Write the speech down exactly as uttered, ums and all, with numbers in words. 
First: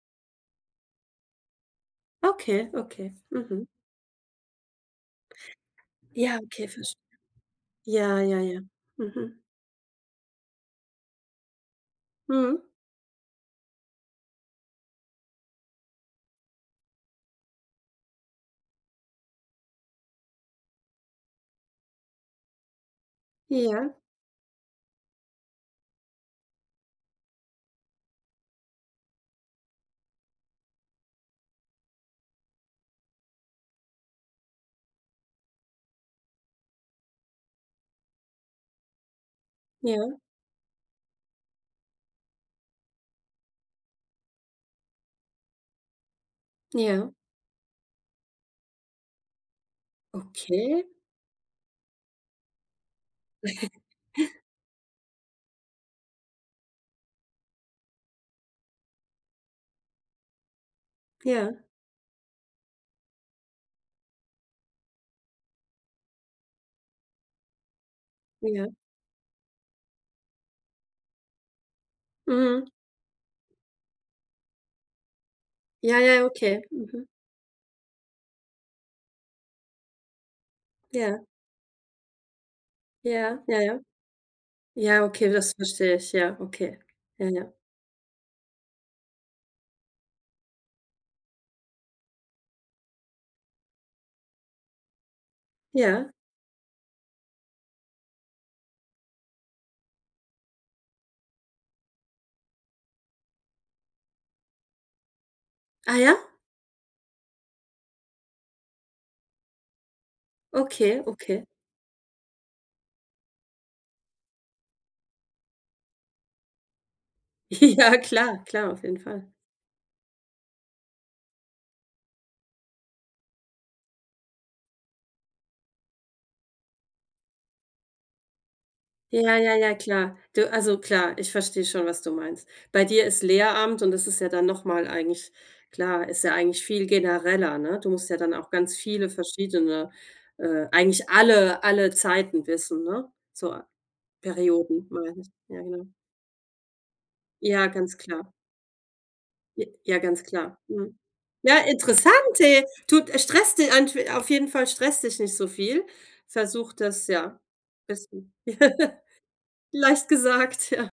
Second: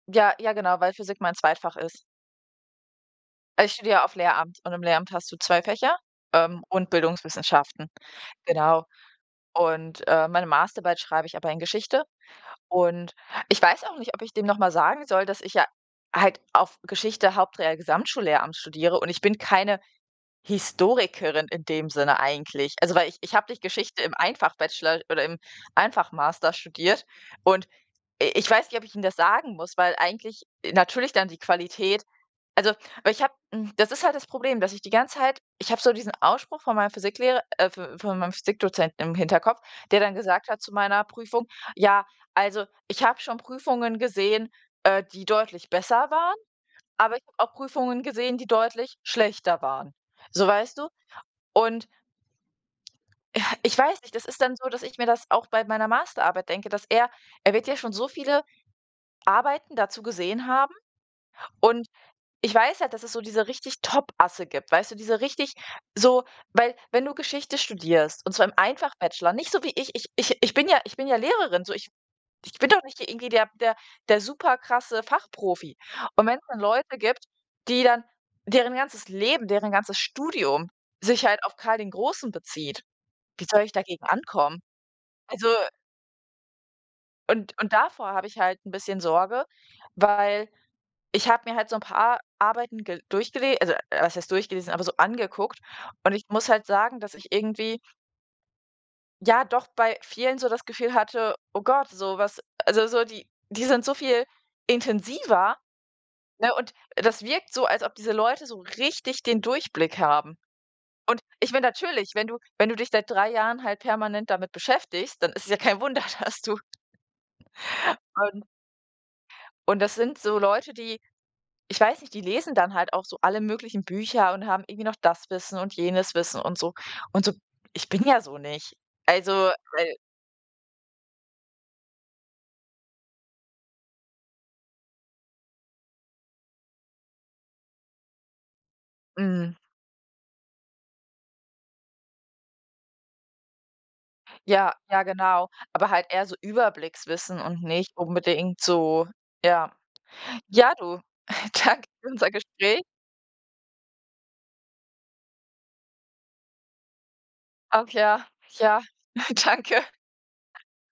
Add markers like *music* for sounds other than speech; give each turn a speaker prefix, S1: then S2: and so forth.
S1: Ja, ja genau, weil Physik mein Zweitfach ist.
S2: Okay, okay,
S1: Also,
S2: mhm.
S1: ich studiere ja auf Lehramt und im Lehramt hast du zwei Fächer,
S2: Ja,
S1: ähm,
S2: okay,
S1: und
S2: versch
S1: Bildungswissenschaften,
S2: Ja, ja, ja.
S1: genau.
S2: Mhm.
S1: Und, äh, meine Masterarbeit schreibe ich aber in Geschichte
S2: Mhm.
S1: und ich weiß auch nicht, ob ich dem noch mal sagen soll, dass ich ja halt auf Geschichte Haupt, Real, Gesamtschullehramt studiere. Und ich bin keine Historikerin in dem Sinne eigentlich. Also, weil ich ich habe nicht
S2: Ja.
S1: Geschichte im Ein-Fach-Bachelor oder im Ein-Fach-Master studiert. Und i ich weiß nicht, ob ich ihm das sagen muss, weil eigentlich i natürlich dann die Qualität also, weil ich habe hm, das ist halt das Problem, dass ich die ganze Zeit ich habe so diesen Ausspruch von meinem Physiklehrer äh, v von meinem Physikdozenten im Hinterkopf, der
S2: Ja.
S1: dann gesagt hat zu meiner Prüfung: „Ja, also, ich habe schon Prüfungen gesehen, äh, die deutlich besser waren,
S2: Ja.
S1: aber ich habe auch Prüfungen gesehen, die deutlich schlechter waren.“ So weißt
S2: Okay.
S1: du? Und ich weiß nicht, das
S2: *chuckles*
S1: ist dann so, dass ich mir das auch bei meiner Masterarbeit denke, dass er er wird ja schon so viele Arbeiten dazu gesehen haben
S2: Ja.
S1: und ich weiß ja, dass es so diese richtig Topasse gibt, weißt du, diese richtig so, weil wenn du Geschichte studierst und zwar im
S2: Ja.
S1: Ein-Fach-Bachelor, nicht so wie ich, ich ich ich bin ja ich bin ja Lehrerin, so, ich ich bin
S2: Mhm.
S1: doch nicht hier irgendwie der der der super krasse Fachprofi.
S2: Ja, ja,
S1: Und wenn's dann
S2: okay,
S1: Leute
S2: mhm.
S1: gibt, die dann deren ganzes Leben, deren ganzes Studium
S2: Ja.
S1: sich halt auf Karl den Großen bezieht,
S2: Ja,
S1: wie soll ich
S2: ja.
S1: dagegen ankommen?
S2: Ja, okay,
S1: Also
S2: das verstehe ich. Ja, okay, ja, ja.
S1: und und davor habe ich halt 'n bisschen Sorge, weil, ich habe mir halt so 'n paar Ar Arbeiten gel durchgele also was heißt durchgelesen, aber so angeguckt.
S2: Ja.
S1: Und ich muss halt sagen, dass ich irgendwie ja, doch, bei vielen so das Gefühl hatte, oh Gott, so was also so die die sind so viel intensiver,
S2: Ah, ja?
S1: ne? Und das wirkt so, als ob diese Leute so richtig den Durchblick haben.
S2: Okay,
S1: Und
S2: okay.
S1: ich mein, natürlich wenn du wenn du dich seit drei Jahren halt permanent damit beschäftigst, dann ist es ja kein Wunder, dass du
S2: Ja,
S1: Und
S2: klar, klar, auf jeden Fall.
S1: und das sind so Leute, die ich weiß nicht, die lesen dann halt auch so alle möglichen Bücher und haben irgendwie noch das Wissen und jenes Wissen und so. Und so ich bin ja so nicht. Also,
S2: Ja, ja, ja,
S1: weil
S2: klar. Du also klar, ich verstehe schon, was du meinst. Bei dir ist Lehramt und das ist ja dann noch mal eigentlich klar, ist ja eigentlich viel genereller, ne? Du musst ja dann auch ganz viele
S1: Mhm.
S2: verschiedene, äh, eigentlich alle alle Zeiten wissen, ne? So,
S1: Ja,
S2: Perioden,
S1: ja
S2: meine ich.
S1: genau,
S2: Ja, genau.
S1: aber halt eher so Überblickswissen und
S2: Ja, ganz
S1: nicht
S2: klar.
S1: unbedingt so ja.
S2: Ja, ganz klar.
S1: Ja,
S2: Mhm.
S1: du,
S2: Ja,
S1: danke für
S2: interessant,
S1: unser
S2: hey,
S1: Gespräch.
S2: tut stresst di *unintelligible* auf jeden Fall, stress dich nicht so viel. Versuch das, ja,
S1: Ach ja,
S2: bisschen Ja.
S1: ja, danke.
S2: leicht gesagt, ja.